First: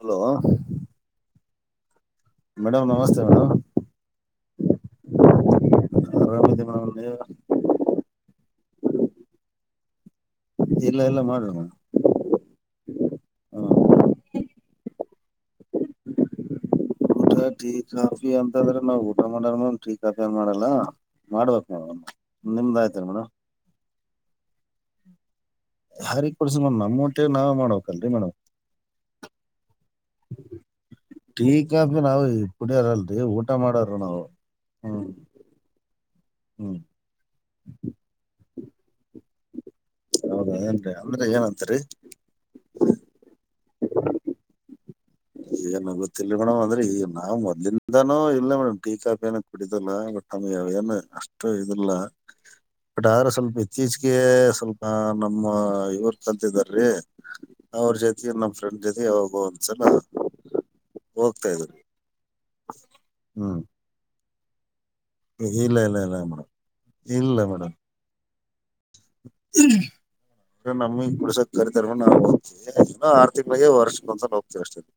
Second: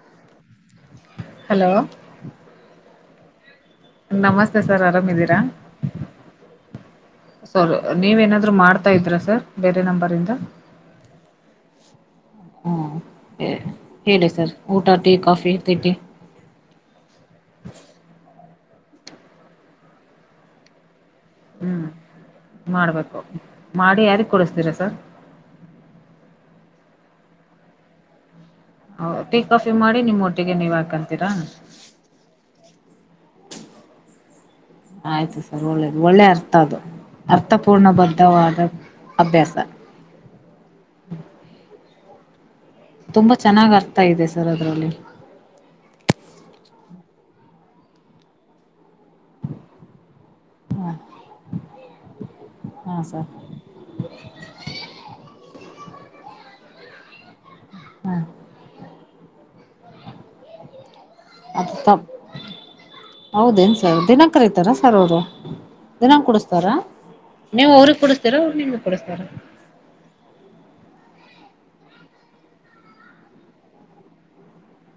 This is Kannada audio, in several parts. ಹಲೋ [inaudible] ಹಲೋ ಮೇಡಮ್ ನಮಸ್ತೆ ಮೇಡಮ್ ನಮಸ್ತೆ ಸರ್ ಆರಾಮಿದೀರಾ ಅರಾಮ ಇದ್ದಿವಿ ಮೇಡಮ್ ನೀವು ಸರಿ ನೀವ ಏನಾದ್ರು ಮಾಡ್ತಾ ಇದ್ರ ಸರ್ ಬೇರೆ ನಂಬರ್ ಇಂದ ಇಲ್ಲ ಇಲ್ಲ ಮಾಡ [inaudible] ಹ್ಞ ಓಕೆ ಹೇಳಿ ಸರ್ ಊಟ ಟೀ ಕಾಫಿ ತಿಂಡಿ ಟೀ ಕಾಫಿ ಅಂತಂದ್ರೆ ನಾವ್ ಊಟ ಮಾಡಾರ ಟೀ ಕಾಫಿ ಏನ ಮಾಡಲ್ಲ ಮಾಡ್ಬೇಕು ಹ್ಮ್ ನಿಮ್ದ ಆಯ್ತರಿ ಮಾಡ್ಬೇಕು ಮೇಡಮ್ ಮಾಡಿ ಯಾರಿಗೆ ಕೊಡಿಸತೀರಾ ಸರ್ ಹಾರಿಗೆ ಕೊಡ್ಸ ಮೇಡಮ್ ನಮ್ಮ ಹೊಟ್ಟೆ ನಾವ್ ಮಾಡ್ಬೇಕಲ್ರಿ ಮೇಡಮ್ ಹೌದ ಟೀ ಕಾಫಿ ಮಾಡಿ ನಿಮ್ಮ ಹೊಟ್ಟಿಗೆ ನೀವ್ ಹಾಕ್ಕೊಳ್ಳಿ ಟೀ ಕಾಫಿ ನಾವು ಕುಡಿಯಾರಲ್ರರಿ ಊಟ ಮಾಡರು ನಾವು [inaudible] ಹ್ಮ್ ಆಯ್ತು ಒಳ್ಳೇದು ಒಳ್ಳೆ ಅರ್ಥ ಹ್ಮ್ ಅದು ಅರ್ಥಪೂರ್ಣಬದ್ಧವಾದ ಅಭ್ಯಾಸ. ಹೌದಾ ಏನ್ರಿ ಅಂದ್ರ ಏನ್ ಅಂತರಿ ತುಂಬಾ ಚೆನ್ನಾಗಿ ಅರ್ಥ ಇದೆ ಸರ್ ಅದರಲ್ಲಿ ಏನ್ ಗೊತ್ತಿಲ್ಲ ಮೇಡಮ್ ಅಂದ್ರೆ ಈಗ ನಾ ಮೊದ್ಲಇಂದನು ಇಲ್ಲ ಮೇಡಮ್ ಟೀ ಕಾಫಿ ನ ಕುಡಿದಲ್ಲ ಬಟ್ ಆ ಹ ಏನು ಅಷ್ಟ ಇದ ಇಲ್ಲ [inaudible] ಹಾ ಬಟ್ ಸರ್ ಅದ್ರ ಸ್ವಲ್ಪ ಇತ್ತ ಇತ್ತೀಚಿಗೆ ಸ್ವಲ್ಪ ನಮ್ಮ ಇವರ್ ಕಲಿತಿದ್ದಾರಿ ಅವ್ರ ಹ ಜೊತೆ ನಮ್ಮ ಫ್ರೆಂಡ್ ಜೊತೆ ಯಾವಾಗೋ ಒಂದ್ಸಲ ಹೋಗ್ತಾ ಅದ ಇದ್ರಿ ತ [inaudible] ಹ್ಮ್ ಹೌದೇನ್ ಸರ್ ದಿನಾ ಕರಿತಾರ ಏನ್ ಸರ್ ಅವರು ಇಲ್ಲ ಇಲ್ಲ ದಿನ ಇಲ್ಲ ಮೇಡಮ್ ಕುಡಸ್ತಾರ ಇಲ್ಲ ನೀವು ಅವ್ರಿಗೆ ಕುಡಸ್ತೀರ ಅವ್ರ ನಿಮಗೆ ಕುಡಸ್ತಾರ ಹ್ಮ್ ನಮಗ್ ಕುಡಸಕ್ ಕರಿತರ್ ನಾವ ಹೋಗತಿವಿ ಆರತಿಂಗಳಿಗೆ ವರ್ಷಕ್ಕಒಂದಸಲ ಹೋಗ್ತೀವಿ ಅಷ್ಟದೆ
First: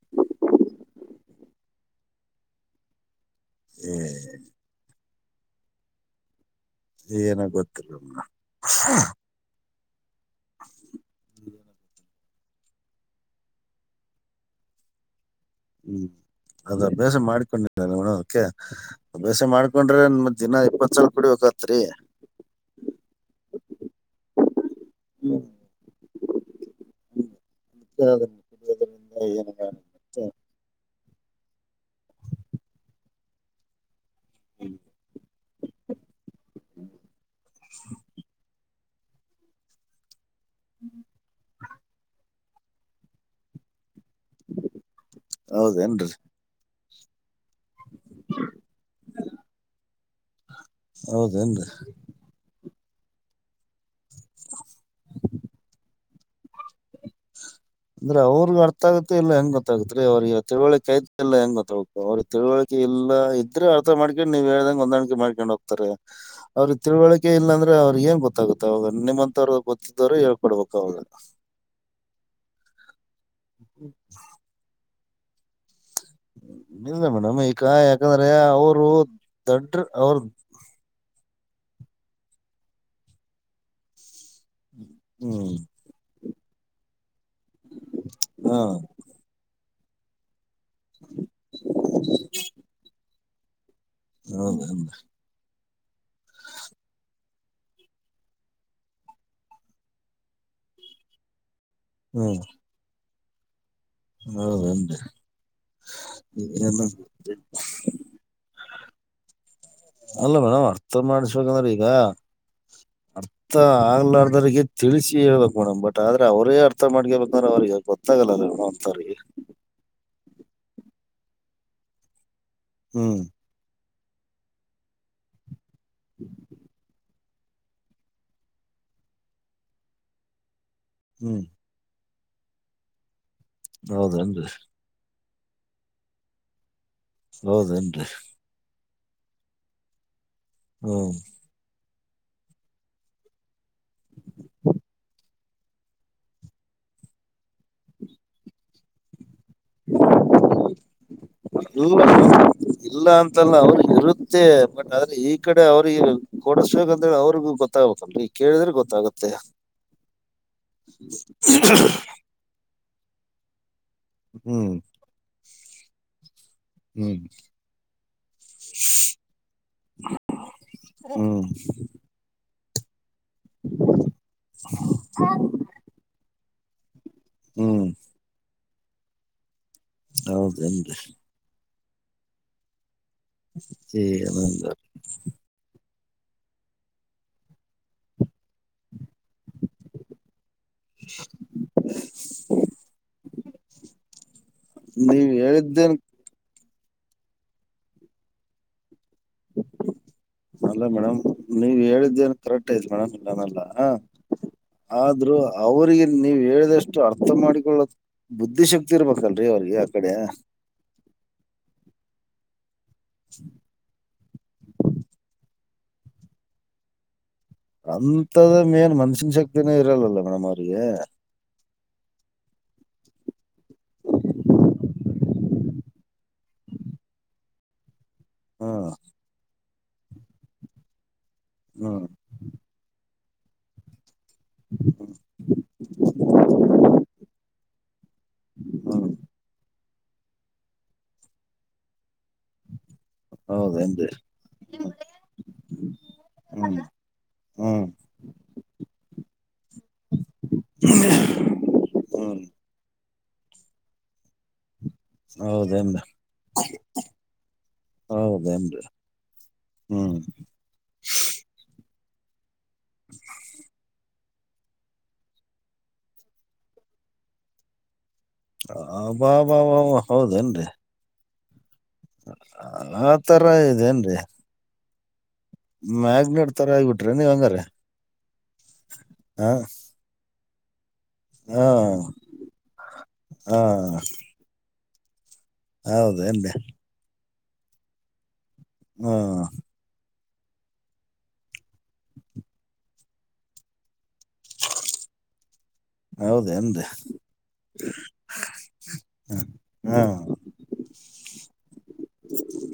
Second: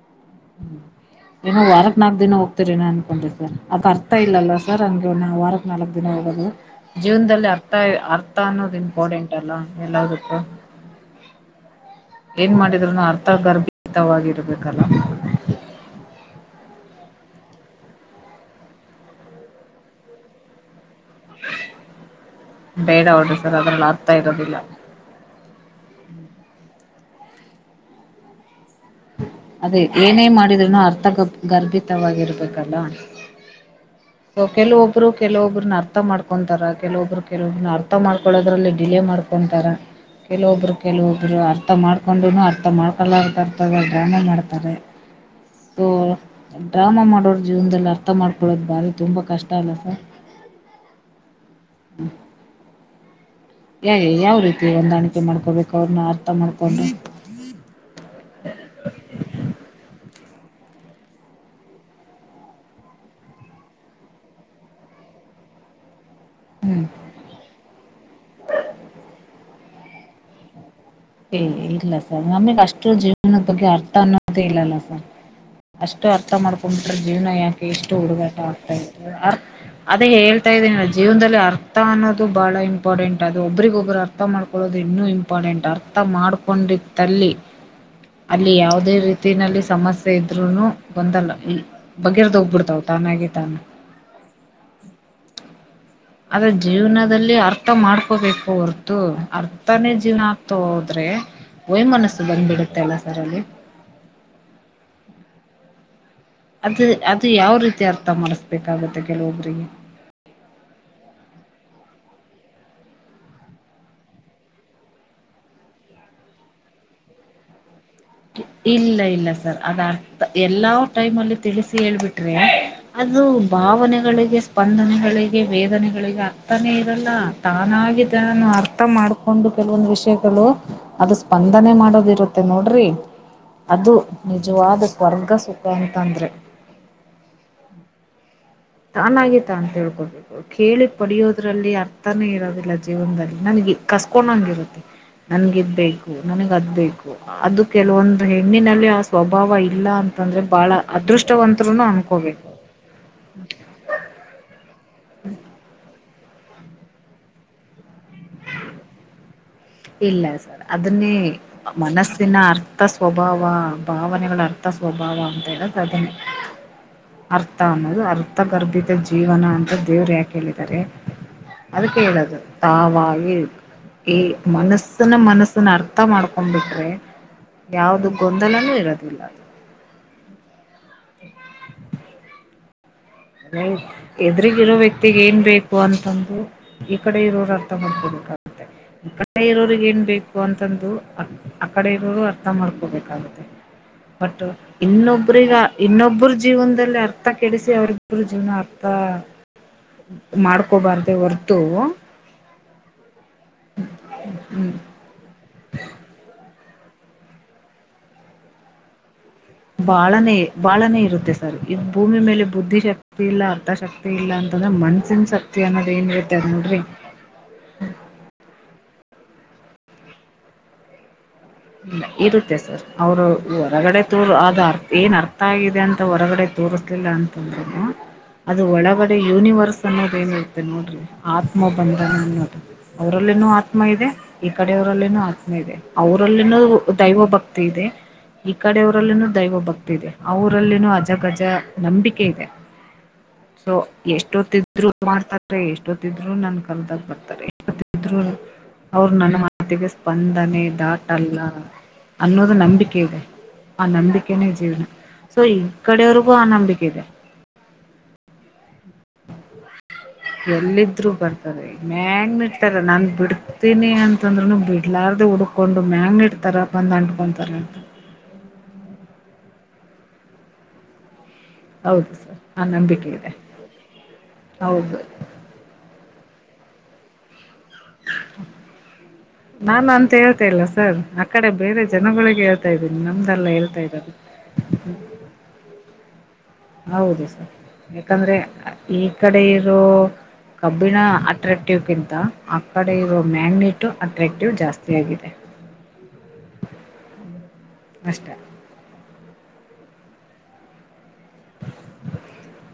[inaudible] ಏನೋ ವಾರಕ್ ನಾಕ್ ದಿನ ಹೋಗ್ತರೇನ ಅನ್ಕೊಂಡಿದ್ದೆ ಅದ ಏ ಅರ್ಥ ಇಲ್ಲಲ್ಲ ಸರ್ ಹಂಗೆ ಒಂದು ವಾರಕ್ಕೆ ನಾಲ್ಕು ದಿನ ಹೋಗೋದು. ಏನ ಜೀವನದಲ್ಲಿ ಅರ್ಥ ಗೊತ್ತಿಲ್ಲ ಮೇಡಮ್ ಅರ್ಥ ಅನ್ನೋದು ಇಂಪಾಟೆಂಟ್ ಹಾ ಎಲ್ಲ ಗೊತ್ತು ಏನ್ ಮಾಡಿದ್ರುನು ಅರ್ಥಗರ್ಭಿತವಾಗಿರ್ಬೇಕಲ್ಲ ಹ್ಮ್ ಅದು ಅಭ್ಯಾಸ ಮಾಡ್ಕೊಂಡಿಲ್ಲಲ್ಲ ನೋಡು ಅದಕ್ಕೆ ಅಭ್ಯಾಸ ಮಾಡ್ಕೊಂಡ್ರೆ ನಮ ದಿನ ಇಪ್ಪತ್ ಸಲ್ ಕುಡಿಬೇಕತ್ರಿ ಬೇಡ ಹೌಡ್ರಿ ಸರ್ ಅದ್ರಲ್ಲಿ ಅರ್ಥ ಇರೋದಿಲ್ಲ [inaudible] [unintelligible] ಏನ, ಅದೇ ಏನೇ ಮಾಡಿದ್ರೂನ ಅರ್ಥಗ ಗರ್ಭಿತವಾಗಿರ್ಬೇಕಲ್ಲ ಸೊ ಕೆಲವೊಬ್ರು ಕೆಲವೊಬ್ಬ್ರನ್ನ ಅರ್ಥ ಮಾಡ್ಕೊಂತಾರ ಕೆಲವೊಬ್ರು ಕೆಲವೊಬ್ನ್ನ ಅರ್ಥ ಮಾಡ್ಕೊದ್ರಲ್ಲಿ ಡಿಲೇ ಮಾಡ್ಕೊತಾರೆ ಕೆಲವೊಬ್ರು ಕೆಲವೊಬ್ರು ಅರ್ಥ ಮಾಡ್ಕೊಂಡು ಅರ್ಥ ಮಾಡ್ಕೊಲ ಅಂತಾರ ಡ್ರಾಮಾ ಮಾಡ್ತಾರೆ [inaudible] ಸೋ ಹೌದೇನ್ರಿ ಡ್ರಾಮಾ ಮಾಡೋರ್ ಜೀವನದಲ್ಲಿ ಅರ್ಥ ಮಾಡ್ಕೊಳ್ಳೋದು ಬಾರಿ ತುಂಬಾ ಕಷ್ಟ ಆಗುತ್ತೆ. ಹೌದನ್ರಿ ಯ ಯಾವ ರೀತಿ ಹೊಂದಾಣಿಕೆ ಮಾಡ್ಕೋಬೇಕು ಅವ್ರನ್ನ ಅರ್ಥ ಮಾಡ್ಕೊಂಡು ಅಂದ್ರೆ ಅವ್ರಿಗ ಅರ್ಥ ಆಗತ್ತೆ ಇಲ್ಲಾ ಹೆಂಗ್ ಗೊತ್ತಾಗತ್ ರೀ ಅವ್ರಿಗೆ ತಿಳವಳಿಕಿ ಆಯತ್ ಇಲ್ಲ ಹೆಂಗ ಗೊತ್ತಾಗುತ್ತ ಅವ್ರರಗಿ ತಿಳುವಳಿಕೆ ಇಲ್ಲಾ ಇದ್ರೆ ಅರ್ಥ ಮಾಡ್ಕೊಂಡ್ ನೀವ್ ಹೇಳ್ದಂಗ ಹೊಂದಾಣಿಕೆ ಮಾಡ್ಕೊಂಡ್ ಹೋಗ್ತಾರ ರಿ ಅವ್ರಗೆ ಹ್ಮ್ ತಿಳುವಳಿಕೆ ಇಲ್ಲಾಂದ್ರೆ ಅವ್ರಿಗೆ ಏನ್ ಗೊತ್ತಾಗುತ್ತೆ ಅವಾಗ ನಿಮ್ಮಂತ ಅವ್ರ ಗೊತ್ತ ಇದವರೆ ಹೇಳ್ಕೊಡ್ಬೇಕು ಅವರ ಏ ಇಲ್ಲ ಸರ್ ನಮಗ್ ಅಷ್ಟು ಜೀವನದ ಬಗ್ಗೆ ಅರ್ಥ ಅನ್ನೋದೇ ಇಲ್ಲಲ್ಲ ಸರ್ ಅಷ್ಟು ಅರ್ಥ ಮಾಡ್ಕೊಂಡ್ ಬಿಟ್ರೆ ಇಲ್ಲ ಜೀವನ ಮೇಡಮ್ ಈಗ ಯಾಕೆ ಇಷ್ಟು ಯಾಕಂದ್ರೆ ಹುಡುಗಾಟ ಆಗ್ತಾ ಅವರು ಇತ್ತು ದಡ್ರ ಅದೇ ಅವ್ರ ಹೇ ಇದನ ಜೀವನದಲ್ಲಿ ಅರ್ಥ ಅನ್ನೋದು ಬಹಳ ಇಂಪಾರ್ಟೆಂಟ್ ಅದು ಒಬ್ಬರಿಗ ಒಬ್ರು ಅರ್ಥ ಮಾಡ ಇನ್ನು ಹ್ಮ್ ಇಂಪಾರ್ಟೆಂಟ್ ಅರ್ಥ ಮಾಡ್ಕೊಂಡಿದಲ್ಲಿ ಅಲ್ಲಿ ಹಾ ಯಾವುದೇ ರೀತಿ ತ್ತಿನಲ್ಲಿ ಸಮಸ್ಯೆ ಇದ್ರುನು ಬಂದಲ್ಲ ಬಗೆ ಹರದ ಹೋಗ್ಬಿಡ್ತಾವ ತಾನಾಗಿ ತಾನ ಹೌದ ನರೀ ಆದ ಜೀವನದಲ್ಲಿ ಅರ್ಥ ಮಾಡ್ಕೋಬೇಕು ಹೊರತು ಅರ್ಥನೇ ಜೀವನ ಆಗ್ತಾ ಹೋದ್ರೆ ವೈಯ ಮನಸ್ಸು ಬಂದಬಿಡುತ್ತೆ ಅಲ್ಲ ಸರ್ ಅಲ್ಲಿ ಹೌದನರೀ ಅದು ಅದು ಯಾವ ರೀತಿ ಅರ್ಥ ಮಾಡಿಸ್ಬೇಕಾಗುತ್ತೆ ಕೆಲವೊಬ್ಬರಿಗೆ ಅಲ್ಲ ಮೇಡಮ್ ಅರ್ಥ ಮಾಡಿಸ್ಬೇಕಂದ್ರೆ ಈಗ ಅಥ ಅರ್ಥ ಆಗ್ಲಾರ್ದ್ರರಿಗೆ ತಿಳಿಸಿ ಹೇಳ್ಬೇಕು ಮೇಡಮ್ ಬಟ್ ಆದ್ರೆ ಅವರೇ ಅರ್ಥ ಮಾಡ್ಕೇಬೇಕಂದ್ರೆ ಅವ್ರಿಗೆ ಹ ಇಲ್ಲ ಇಲ್ಲ ಸರ್ ಅದ ಅರ್ಥ ಎಲ್ಲಾ ಟೈಮ್ ಅಲ್ಲಿ ತಿಳಿಸಿ ಹೇಳ್ ಬಿಟ್ರೆ ಅದು ಹ್ಮ್ ಭಾವನೆಗಳಿಗೆ ಸ್ಪಂದನೆಗಳಿಗೆ ವೇದನೆಗಳಿಗೆ ಅರ್ಥನೇ ಇರಲ್ಲಾ ತಾನಾಗಿದ್ದಾನು ಅರ್ಥ ಮಾಡಕೊಂಡು ಕೆಲವೊಂದು ವಿಷಯಗಳು ಅದು ಹ್ಮ್ ಸ್ಪಂದನೆ ಮಾಡೋದ ಇರುತ್ತೆ ಮತ್ತೆ ನೋಡ್ರಿ ಅದು ಹೌದೇನ್ರಿ ನಿಜವಾದ ಸ್ವರ್ಗ ಸುಖ ಅಂತಂದ್ರೆ ಹೌದೇನ್ರಿ ತಾನಾಗಿತ್ತ ತಾ ತೀಳ್ಕೊಬೇಕು ಕೇಳಿ ಹ್ಮ್ ಪಡಿಯೋದ ಇದರಲ್ಲಿ ಅರ್ಥನೇ ಇರೋದಿಲ್ಲ ಜೀವನದಲ್ಲಿ ನನಗೆ ಕಸ್ಕೊಂಡಂಗ ಇರತ್ತೆ ನನ್ಗ ಇದ್ ಬೇಕು ನನಗ ಅದ ಬೇಕು ಅದು ಕೆಲವೊಂದು ಹೆಣ್ಣಿನಲ್ಲಿ ಆ ಸ್ವಭಾವ ಇಲ್ಲಾ ಅಂತಂದ್ರೆ ಬಹಳ ಅದೃಷ್ಟವಂತರುನು ಅನ್ಕೋಬೇಕು ಇಲ್ಲಾ ಅಂತಲ್ಲಾ ಅವ್ರ ಇರುತ್ತೆ ಬಟ್ ಆದ್ರೆ ಈ ಕಡೆ ಅವ್ರಿಗೆ ಕೊಡಸ ಬೇಕಂತೇಳಿ ಅವ್ರಿಗು ಗೊತ್ತಾಗಬೇಕಲ್ರಿ ಈ ಕೇಳಿದ್ರೆ ಗೊತ್ತಾಗುತ್ತೆ ಇಲ್ಲ ಸರ್ ಅದನ್ನೇ ಮನಸ್ಸಿನ ಅರ್ಥ ಸ್ವಭಾವ ಭಾವನೆಗಳ ಅರ್ಥ ಹ್ಮ್ ಸ್ವಭಾವ ಅಂತ ಹೇಳದು ಅದೇ ಹ್ಮ್ ಅರ್ಥ ಅನ್ನೋದು ಅರ್ಥಗರ್ಭಿತ ಜೀವನ ಅಂತ ದೇವ್ರು ಯಾಕೆ ಹೇಳಿದ್ದಾರೆ ಹ್ಮ್ ಅದಕೆ ಹೇಳೋದು ತಾವ ಆಗಿ ಈ ಮನಸ್ಸನ ಮನಸ್ಸನ ಅರ್ಥ ಮಾಡ್ಕೊಂಡ್ ಬಿಟ್ರೆ ಹ್ಮ್ ಯಾವ್ದ ಗೊಂದಲನು ಇರೋದಿಲ್ಲಾ ಹೌದೇನ್ರಿ ಏನಂದ ಎದ್ರಗಿರೋ ವ್ಯಕ್ತಿ ಗ ಏನ್ ಬೇಕು ಅಂತಂದು ಈ ಕಡೆ ಇರೋರು ಅರ್ಥ ಮಾಡ್ಕೊಬೇಕಾಗುತ್ತೆ ಆ ಕಡೆ ಇರೋಗಿ ಏನ್ ಬೇಕು ಅಂತಂದು ಆ ಕಡೆ ಇರೋರು ಅರ್ಥ ಮಾಡ್ಕೋಬೇಕಾಗುತ್ತೆ ಬಟ್ ನೀವ್ ಇನ್ನೊಬ್ಬ್ರಗ ಹೇಳಿದ್ದೇನ್ ಇನ್ನೊಬ್ಬರ [unintelligible] ಜೀವನದಲ್ಲಿ ಅರ್ಥ ಕೆಡಿಸಿ ಅವ್ರ ಇಬ್ಬರು ಜೀವನ ಅರ್ಥಾ ಅಲ್ಲ ಮೇಡಮ್ ನೀವ ಹೇಳಿದ್ದೇ ಕರೆಕ್ಟ್ ಆಯ್ತ್ ಮೇಡಮ್ ಇಲ್ಲಾನಲ್ಲ ಹ ಹುಂ ಆದ್ರೂ ಅವರಿಗೆ ನೀವು ಹೇಳಿದಷ್ಟು ಅರ್ಥ ಮಾಡಿಕೊಳ್ಳ ಬುದ್ಧಿಶಕ್ತಿ ಶಕ್ತಿ ಇರಬೇಕಲ್ರಿ ಅವ್ರಿಗೆ ಆ ಕಡೆ ಬಾಳನೇ ಬಾಳನೇ ಇರುತ್ತೆ ಸರ್ ಇದ್ ಭೂಮಿ ಮೇಲೆ ಬುದ್ಧಿ ಶಕ್ತಿ ಇಲ್ಲ ಅರ್ಥಶಕ್ತಿ. ತಿ ಇಲ್ಲ ಅಂತಂದ್ರೆ ಮನ್ಸನ ಶಕ್ತಿ ಅನ್ನೋದ ಏನಿರುತ್ತೆ ಅದ ನೋಡ್ರಿ. ಅಂತದ ಏನ್ ಮನಶ್ಯನ್ ಶಕ್ತಿನೇ ಇರಲ್ವಲ್ಲ ಮೇಡಮ್ ಅವ್ರಿಗೆ. ಇ ಇರುತ್ತೆ ಸರ್ ಅವ್ರು ಹೊರಗಡೆ ತೂರು ಆದ ಅರ್ಥ ಏನ್ ಅರ್ಥ ಆಗಿದೆ ಅಂತ ಹೊರಗಡೆ. ತೂರಿಸಲಿಲ್ಲ ಅಂತಂದ್ರು. ಅದು ಹ್ಮ್ ಒಳಗಡೆ ಯೂನಿವರ್ಸ್ ಅನ್ನೋದ ಏನಿರುತ್ತೆ ನೋಡ್ರಿ ಆತ್ಮ ಹ್ಮ್ ಬಂಧನ ಅನ್ನೋದು. ಅವ್ರಲ್ಲಿನು ಆತ್ಮ ಇದೆ ಈ ಕಡೆಯವರಲ್ಲಿನೂ ಆತ್ಮ ಇದೆ ಅವ್ರು. ರಲ್ಲಿನೂ ದೈವ ಭಕ್ತಿ ಇದೆ. ಈ ಹ್ಮ್ ಕಡೆಯವರಲ್ಲಿನೂ ದೈವ ಭಕ್ತಿ ಇದೆ ಅವುರಲ್ಲಿನೂ ಅಜಗಜ ನಂಬಿಕೆ ಇದೆ. [inaudible] ಸೊ ಹೌದೇನ್ರಿ ಎಷ್ಟೊತ್ತಿದ್ರು ಮಾಡ್ತಾರೆ ಎಷ್ಟೊತ್ತಿದ್ರು ನನ್ ಹ್ಮ್ ಕಲದಾಗ ಬರ್ತಾರೆ ಹ್ಮ್ ಎಷ್ಟೊತ್ತಿದ್ರು. ಅವ್ರು ನನ್ ಮಾತಿಗೆ ಸ್ಪಂದನೆ ದಾ ಟಲ್ಲ ಹ್ಮ್ ಅನ್ನೋದು ನಂಬಿಕೆ ಇದೆ ಆ ನಂಬಿಕೆನೇ ಜೀವ್ನ. ಸೊ ಈ ಹೌದೇನ್ರಿ ಕಡೆಯವ್ರಗೂ ಆ ನಂಬಿಕೆ ಇದೆ. ಹೌದೆನ್ರಿ ಹ್ಮ್ ಎಲ್ಲಿದ್ರು ಬರ್ತಾರೆ ಮ್ಯಾಗ್ನೆಟ್ ತರ ನಾನ್ ಬಿಡ್ತೀನಿ ಅಂ ತಂದ್ರನು ಬಿಡ್ಲಾರ್ದು ಹುಡ್ಕೊಂಡು ಮ್ಯಾಂಗ ಇಡ್ತಾರ ಬಂದ ಅಂಟ್ಕೊಂತಾರಂತ. ಅಬಬಾಬ ಹೌದೇನ್ರಿ. ಹೌದು ಸರ್ ಆ ನಂಬಿಕೆ ಇದೆ ತರ ಇದೇನ್ರಿ ಹೌದು. ಮ್ಯಾಗ್ನೆಟ್ ತರ ಆಗ್ಬಿಟ್ರಿ ನೀವ ಹಂಗಾರ. ಹಾ ನಾನು ಅಂತ ಹೇಳ್ತಾ ಇಲ್ಲ ಸರ್. ಈ ಕಡೆ ಹಾ ಬೇರೆ ಜನಗಳಿಗೆ ಹೇಳ್ತಾ ಇದಿನಿ ನಮ್ದಲ್ಲ ಹಾ ಹೇಳ್ತಾ ಇದ್ದಾರೆ. ಹೌದ ಎಂದೆ. ಹೌದು ಸರ್ ಯಕಂದ್ರೆ ಈ ಕಡೆ ಹ್ಮ್ ಇರೋ. ಕಬ್ಬಿಣ ಅಟ್ರಾಕ್ಟಿವಕಿಂತ ಆ ಕಡೆ ಇರೋ ಮ್ಯಾಗ್ನೇಟ ಅಟ್ರಾಕ್ಟಿವ್ ಜಾಸ್ತಿಯಾಗಿದೆ. ಹೌದ ಎಂದೆ. ಅಷ್ಟ ಹ್ಮ ಹ್ಮ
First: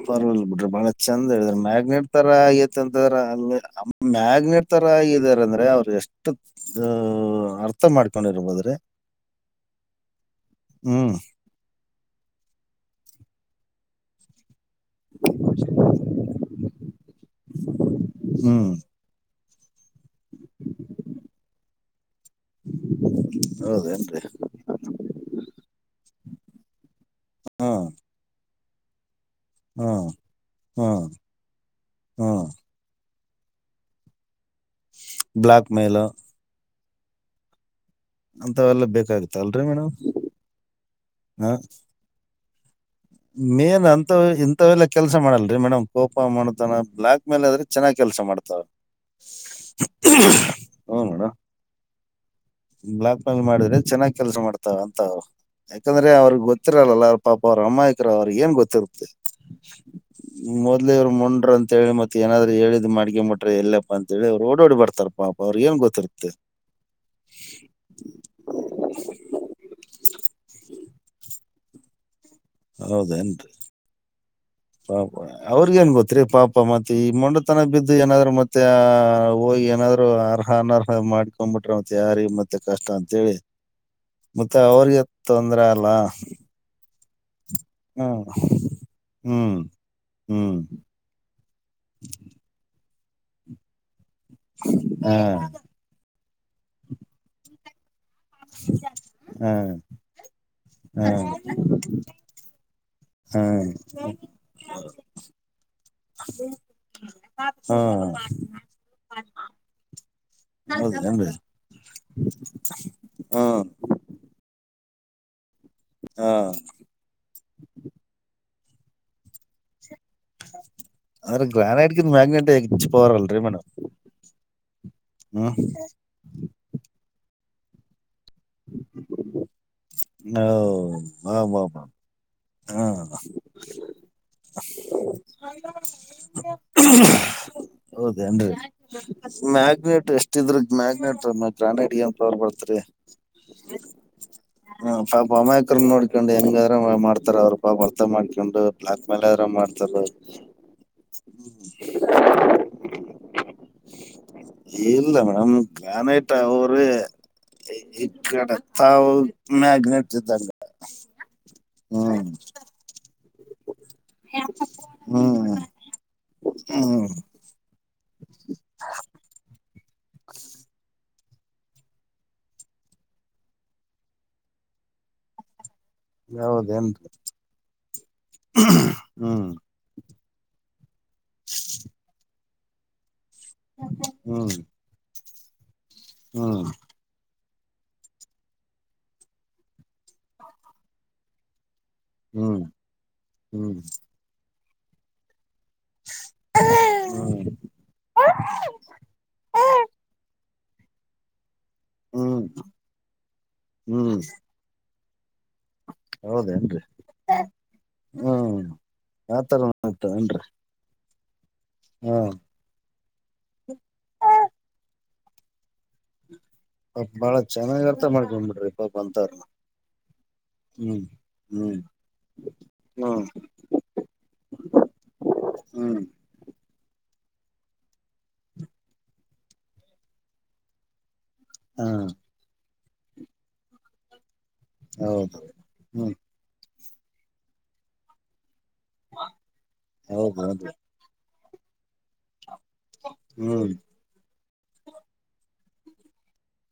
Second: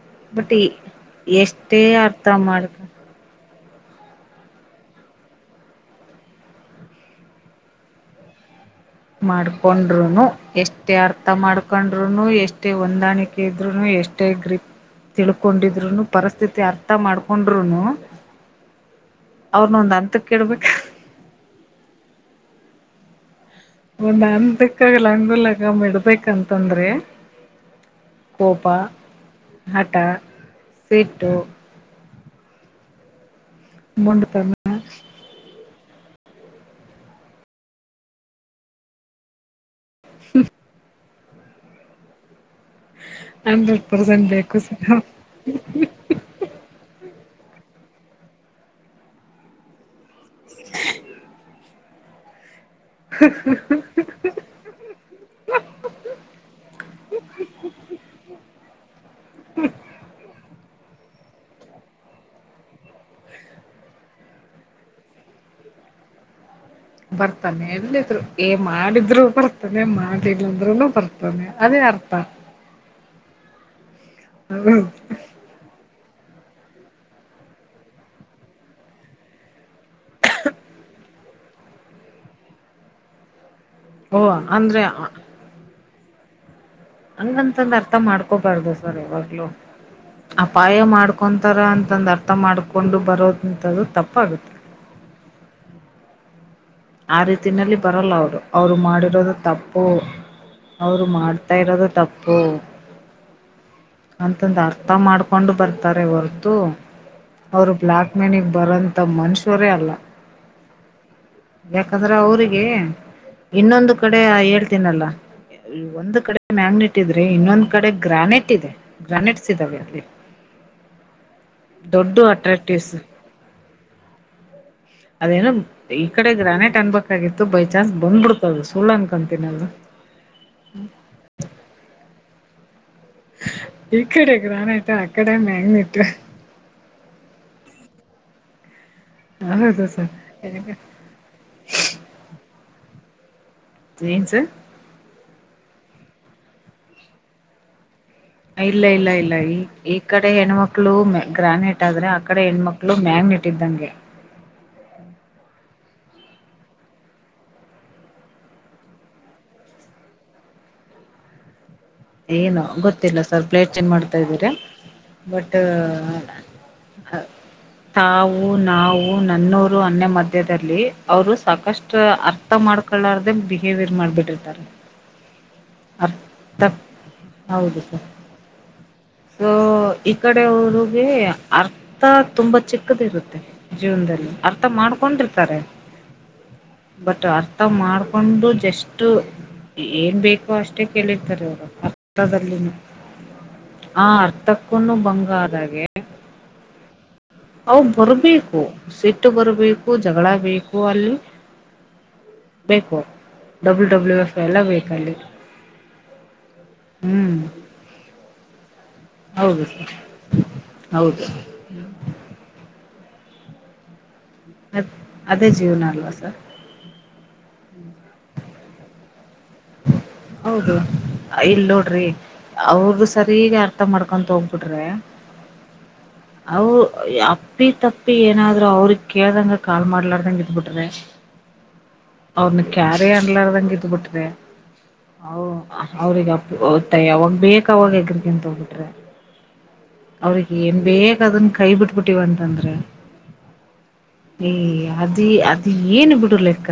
ಪರ್ವಲ್ ಬಟ್ ಈ ಬಿಡ್ರಿ ಬಾಳ ಚಂದ ಹೇಳಿದ್ರ ಎಷ್ಟೇ ಮ್ಯಾಗ್ನೆಟ್ ಅರ್ಥ ತರ ಮಾಡ್ಕ ಐತ ತರ ಅಲ್ಲೆ ಮ್ಯಾಗ್ನೆೇಟ್ ತರ ಆಗಿದರ ಅಂದ್ರೆ ಅವ್ರು ಎಷ್ಟು. ದ ಅರ್ಥ ಮಾಡ್ಕೊಂಡಿರ್ಬೋದ್ರಿ. ಮಾಡ್ಕೊಂಡ್ರುನು ಎಷ್ಟೇ ಹ್ಮ್ ಅರ್ಥ ಮಾಡಕ ಕಂಡ್ರುನು ಎಷ್ಟೇ ಹೊಂದಾಣಿಕೆ ಇದ್ರುನು ಎಷ್ಟೇ ಗ್ರಿಪ್. ತಿಳ್ಕೊಂಡಿದ್ರುನು ಪರಿಸ್ಥಿತಿ ಅರ್ಥ ಮಾಡ್ಕೊಂಡ್ರುನು. ಹ್ಮ್ ಅವ್ರನೊಂದ್ ಹಂತಕ್ ಇಡ್ಬೇಕ್. [inaudible] ಒಂದ [unintelligible] [unintelligible] ಲಂಗೂಲಗಾಮ್ ಇರ್ಬೆಕಂತಂದ್ರೆ ಕೋಪ. ಹಾ ಹಠ ಹಾ ಸಿಟ್ಟು ಹಾ. ಮಂಡತನ. ಬ್ಲಾಕ್ ಮೇಲ. ಹಂತವೆಲ್ಲ ಬೇಕಾಗತ್ತಲ್ರಿ ಮೇಡಮ್. ಹ್ಞೂ ಹ. ಹಂಡ್ರೆಡ್ ಮೇನ್ ಹಂತ ಪರ್ಸೆಂಟ್ ಬೇಕು ಹಿಂತವೆಲ್ಲ ಸರ್ ಕೆಲ್ಸ ಮಾಡಲ್ರಿ ಮೇಡಮ್. ಕೋಪ ಮಾಡ್ತಾನ ಬ್ಲಾಕ್ ಮೇಲ್ ಆದ್ರೆ ಚೆನ್ನಾಗ್ ಕೆಲ್ಸ ಮಾಡ್ತಾರ. ಹ್ ನೋಡ ಬ್ಲಾಕ್ ಮೇಲ್ ಮಾಡಿದ್ರೆ ಚೆನ್ನಾಗಿ ಕೆಲಸ ಮಾಡ್ತಾ ಅಂತ ಅವ್ ಯಾಕಂದ್ರೆ ಅವ್ರಿಗಗ್ ಗೊತ್ತಿರಲ್ಲ ಪಾಪ ಅವ್ರ ಅಮಾ ಕುರು ಅವ್ರಿಗಿ ಏನ್ ಗೊತ್ತಿರುತ್ತ. [inaudible] ಮೊದ್ಲೇ ಅವ್ರು ಮೊಂಡ್ರ ಅಂತ ಹೇಳಿ ಮತ್ತ ಏನಾದ್ರು ಹೇಳಿದ್ ಮಾಡಿಕೆಂಬುಟ್ರ ಎಲ್ಲೆಪ್ಪಾ ಅಂತ ಹೇಳಿ ಅವ್ರು ಓಡೋಡಿ ಬರ್ತಾರ ಪಾಪ. ಅವ್ರಗಿ ಏನ್ ಗೊತ್ತಿರುತ್ತ. ಬರ್ತಾನೆ ಎಲ್ಲಿದ್ರು ಏ ಮಾಡಿದ್ರು ಬರ್ತಾನೆ ಮಾಡಿಲ್ಲಂದ್ರರುನು ಬರ್ತಾನೆ ಅದೇ ಅರ್ಥ. ಹೌದೇನ್ರಿ. ಹ್ಮ. ಪಾಪಾ. ಅವ್ರಗ ಏನ್ ಗೊತ್ರಿ ಪಾಪ ಮತ್ತೆ ಈ ಮೊಂಡುತನಕ ಬಿದ್ದು ಏನಾದ್ರು ಮತ್ತೆ ಹೋಗಿ ಏನಾದ್ರು ಅರ್ಹನ ಅ ಮಾಡ್ಕೊಂಬಿಟ್ರ ಅವ್ ಮತ್ಯಾರಿಗಿ ಮತ್ತೆ ಕಷ್ಟ ಅಂತೇಳಿ. ಓ ಮತ್ತೆ ಅಂದ್ರೆ ಅವ್ರಿಗೆ ತೊಂದ್ರೆ ಅಲ್ಲ. ಹಂಗಂತಂದ ಅರ್ಥ ಹ್ಮ್ ಮಾಡ್ಕೋಬಾರ್ದು ಸರ್ ಯಾವಾಗ್ಲು. ಹ್ಮ್ ಹ್ಮ್ ಅಪಾಯ ಮಾಡ್ಕೊತಾರ ಅಂತಂದು ಅರ್ಥ ಮಾಡ್ಕೊಂಡು ಬರೋದಂತದ ತಪ್ಪಾಗುತ್ತೆ. ಹಾ ಆ ರೀತಿನಲ್ಲಿ ಬರಲ್ಲ ಅವರು. ಅವ್ರು ಮಾಡಿರೋದು ಹಾ ತಪ್ಪು ಅವ್ರು ಹಾ ಮಾಡ್ತಾ ಇರೋದು ತಪ್ಪು. ಹ್ಮ್ ಅಂತಂದು ಅರ್ಥ ಮಾಡ್ಕೊಂಡು ಬರ್ತಾರೆ ಹೊರತು ಅವರು ಹಾ ಬ್ಲ್ಯಾಕ್ ಮೆನಿಗೆ ಬರಂತ ಮನುಷ್ಯವರೇ ಅಲ್ಲ. ಹೌದೇನ್ರಿ. ಯಾಕಂದ್ರೆ ಅವ್ರಿಗೆ ಹ್ಮ್ ಇನ್ನೊಂದು ಕಡೆ ಹೇಳ್ತೀನಲ್ಲ. ಒಂದು ಹಾ ಕಡೆ ಮ್ಯಾಗ್ನೆಟ್ ಇದ್ರೆ ಇನ್ನೊಂದ್ ಕಡೆ ಗ್ರಾನೆಟ್ ಇದೆ ಗ್ರಾನೆಟ್ಸ್ ಇದ್ದಾವೆ ಅಲ್ಲಿ. ಆದ್ರ ಗ್ರಾನೈಟ್ಗಿಂತ್ ದೊಡ್ಡ ಮ್ಯಾಗ್ನೇಟೇ ಹೆಚ್ಚ ಅಟ್ರಾಕ್ಟಿವ್ಸ್ ಪವರ್ ಅಲ್ರಿ ಮೇಡಂ. ಅದೇನು ಈ ಕಡೆ ಗ್ರಾನೇಟ್ ಅನ್ಬೇಕಾಗಿತ್ತು ಬೈ ಚಾನ್ಸ್ ಬಂದ್ಬಿಡ್ತದ ಸುಳ್ಳು ಅನ್ಕೊತೀನ ಅದು. ಹ ಹೌ ಬಾ ಬಾ ಬ ಹಾ ಈ ಕಡೆ ಗ್ರಾನೈಟು ಆಕಡೆ ಮ್ಯಾಗ್ನೇಟು. ಹೌದೆನ್ರಿ ಹೌದು ಸರ್ ಮ್ಯಾಗ್ನೆೇಟ್ ಎಷ್ಟ ಇದ್ರ ಮ್ಯಾಗ್ನೆೇಟ್ ಮ್ಯ ಬ್ರ್ಯಾಂಡೆಡ್ ಏನ್ ಪವರ್ ಬರ್ತರಿ. ಏನ್ಸರ್ ಹ್ಮ ಪಾಪ ಅಮಾಯಕ್ರನ್ ನೋಡ್ಕೊಂಡು ಹೆಂಗಾರ ಮಾಡ್ತಾರ ಅವ್ರರು ಪಾಪ ಅರ್ಥ ಮಾಡ್ ಇಲ್ಲ ಇಲ್ಲ ಇಲ್ಲ ಈ ಈ ಕಡೆ ಹೆಣ್ಮಕ್ಳು ಮೆ ಗ್ರಾನೇಟ್ ಆದ್ರೆ ಆ ಕಡೆ ಹೆಣ ಮಕ್ಳು ಲು ಮ್ಯಾಗ್ನೆಟ್ ಇದ್ದಂಗೆ. ಇಲ್ಲ ಮೇಡಮ್ ಗ್ರಾನೈಟ್ ಅವರೇ. ಈ ಕಡೆ ತಾವು ಮ್ಯಾಗ್ನೇಟ್ ಇದ್ದಂಗ. ಹ್ಮ್ ಏನು ಗೊತ್ತಿಲ್ಲ ಸರ್ ಪ್ಲೇಟ್ ಚೇಂಜ್ ಮಾಡ್ತಾ ಇದ್ದೀರಿ ಬಟ್ ಹ್ಮ್ ಹ್ಮ್ ಹ ಅ ತಾವು ನಾವು ನನ್ನೋರು ಅನ್ನೊ ಮಧ್ಯದಲ್ಲಿ ಅವರು ಸಾಕಷ್ಟು ಅರ್ಥ ಮಾಡ್ಕೊಳ್ಳಾರ್ದೆ ಬಿಹೇವಿಯರ್ ಮಾಡ್ಬಿಟ್ಟಿರ್ತಾರೆ. ಅರ್ ತಕ್ ಹೌದೇನ್ರಿ ಹೌದು ಸರ್ ಸೊ ಹ್ಮ್ ಈ ಕಡೆ ಅವ್ರರಿಗೆ ಅರ್ಥ ತುಂಬಾ ಚಿಕ್ಕದ ಇರುತ್ತೆ. ಜೀವನ್ದಲ್ಲಿ ಅರ್ಥ ಮಾಡ್ಕೊಂಡಿರ್ತಾರೆ. ಹ್ಮ ಬಟ್ ಅರ್ಥ ಮಾಡ್ಕೊಂಡು ಜಸ್ಟ್ ಏನ್ ಬೇಕು ಅಷ್ಟೇ ಕೇಳಿರ್ತಾರೆ ಅವರು ಅರ್ಥದಲ್ಲಿ ಹ್ಮ್ ಹ್ಮ್ ಹ್ಮ್ ಆ ಅರ್ಥ ಕಣ್ಣು ಬಂಗ ಅದ ಆಗೇ ಹ್ಮ [unintelligible] ಅವು ಬರ್ಬೇಕು ಸಿಟ್ಟು ಬರ್ಬೇಕು ಜಗಳ ಬೇಕು ಅಲ್ಲಿ ಹ್ಮ್ ಬೇಕು ಡಬ್ಲ್ಯೂ ಡಬ್ಲ್ಯೂ ಹ್ಮ್ ಎಫ್ ಎಲ್ಲ ಬೇಕಲ್ಲಿ ಹೌದೇ ಏನ್ರಿ ಹ್ಮ್ ಹ್ಮ್ ಆತರ ಹೌದು ಸರ್ ಇರ್ತಾರ ಏನ್ರಿ ಹೌದು ಹ್ಮ್ ಅ ಅದೇ ಜೀವನ ಅಲ್ವಾ ಸರ್ ಅ ಬಾಳ ಚೆನ್ನಾಗಿ ಅರ್ಥ ಮಾಡ್ಕೊಂಡ್ ಬಿಡ್ರಿ ಪಾಪ ಅಂತರ್ನ ಹೌದು ಇಲ್ ನೋಡ್ರಿ ಅವ್ರ ಹ್ಮ್ ಸರಿಗ ಅರ್ಥ ಮಾಡ್ಕೊತಾ ಹೋಗ್ಬಿಟ್ರಿ ಹ್ಮ್ ಅವ ಅಪ್ಪಿ ತಪ್ಪಿ ಏನಾದ್ರು ಅವ್ರ ಕೇಳ್ದಂಗ ಕಾಲ್ ಮಾಡ್ಲಾರ್ದಂಗ ಇದ್ಬಿಟ್ರೆ ಹಾ ಅವ್ರನ ಕ್ಯಾರಿ ಅನ್ಲಾರದಂಗ ಇದ್ ಬಿಟ್ರೆ ಹೌದು ಹ್ಮ್ ಅವ್ರಗಪ್ಪ ಓದ್ತಾ ಅವಾವಾಗ ಬೇಕಾವಾಗ ಹೆಗ್ರಗಂತ ಹೋಗ್ಬಿಟ್ರೆ ಹೌದು ಅವ್ರಿಗೆ ಹೌದು ಏನ್ ಬೇ ಅದನ್ನ ಕೈ ಬಿಟ್ಬಿಟ್ಟಿವಂತಂದ್ರೆ ಹ್ಮ್ ಏ ಅದೇ ಅದ ಏನ್ ಬಿಡು ಲೆಕ್ಕ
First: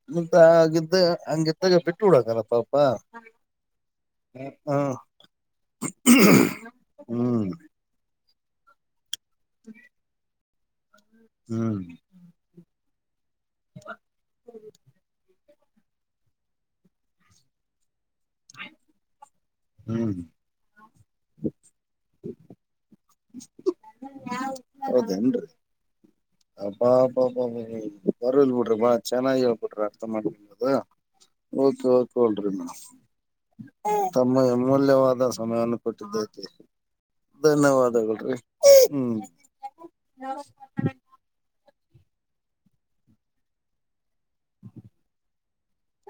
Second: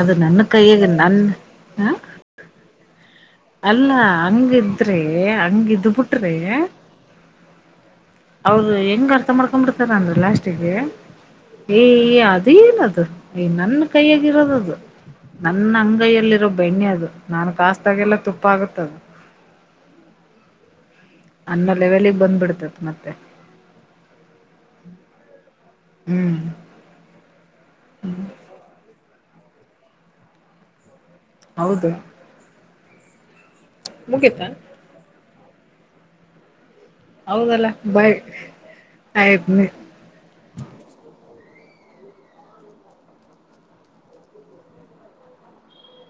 ಅದು ನನ್ನ ಮತ್ತೆ ಕೈಯಾಗ ಹಂಗ ನನ್ ಹಂಗಿದ್ದಾಗ ಹ ಬಿಟ್ಟು ಬಿಡಬೇಕಲ್ಲ ಪಾಪ ಅಲ್ಲ ಹ ಹಂಗಿದ್ರೆ ಹಂಗಿದ್ ಬಿಟ್ರೇ ಹ್ಮ್ ಅವರು ಹೆಂಗ್ ಅರ್ಥ ಮಾಡ್ಕೊಂಡ್ ಬಿಡ್ತಾರ ಅಂದ್ರ ಲಾಸ್ಟಿಗೆ ಹ್ಮ್ ಏಯ ಅದು ಏನದು ಯ ನನ್ನ ಕೈಯಗ ಇರೋದ ಅದು ನನ್ನ ಅಂಗೈಯ್ಯಲ್ಲಿರೋ ಬೆಣ್ಣೆ ಅದು ನಾನು ಕಾಸ್ತಾಗೆಲ್ಲ ತುಪ್ಪ ಆಗುತ್ತೆ ಅದು ಹೂ ಅನ್ನ ಲೆವೆಲಿಗೆ ಬಂದ್ಬಿಡ್ತೈತೆ ಮತ್ತೆ [unintelligible] ಹೌದೇನ್ರೀ ಹ್ಮ್ ಅಬಾಬಾ ಪರ್ವಾಗಿಲ್ಲ ಬಿಡ್ರಿ ಬಾಳ ಚೆನ್ನಾಗಿ ಹೇಳಿ ಕೊಟ್ಟರ ಅರ್ಥ ಮಾಡದು ನಿಮ್ದು ಓಕೆ ಹೌದು ಓಕೆ ಹೇಳ್ರಿ ಮೇಡಂ ತಮ್ಮ ಮುಗಿತಾ [unintelligible] ಧನ್ಯವಾದ ಸಮಯವನ್ನು ಕೊಟ್ಟಿದ್ದಕ್ಕೆ. ಹೌದಲ್ಲ ಬೈ ಧನ್ಯವಾದಗಳು ರೀ ಹ್ಮ್ ಆಯ್ತ್ [unintelligible] [inaudible]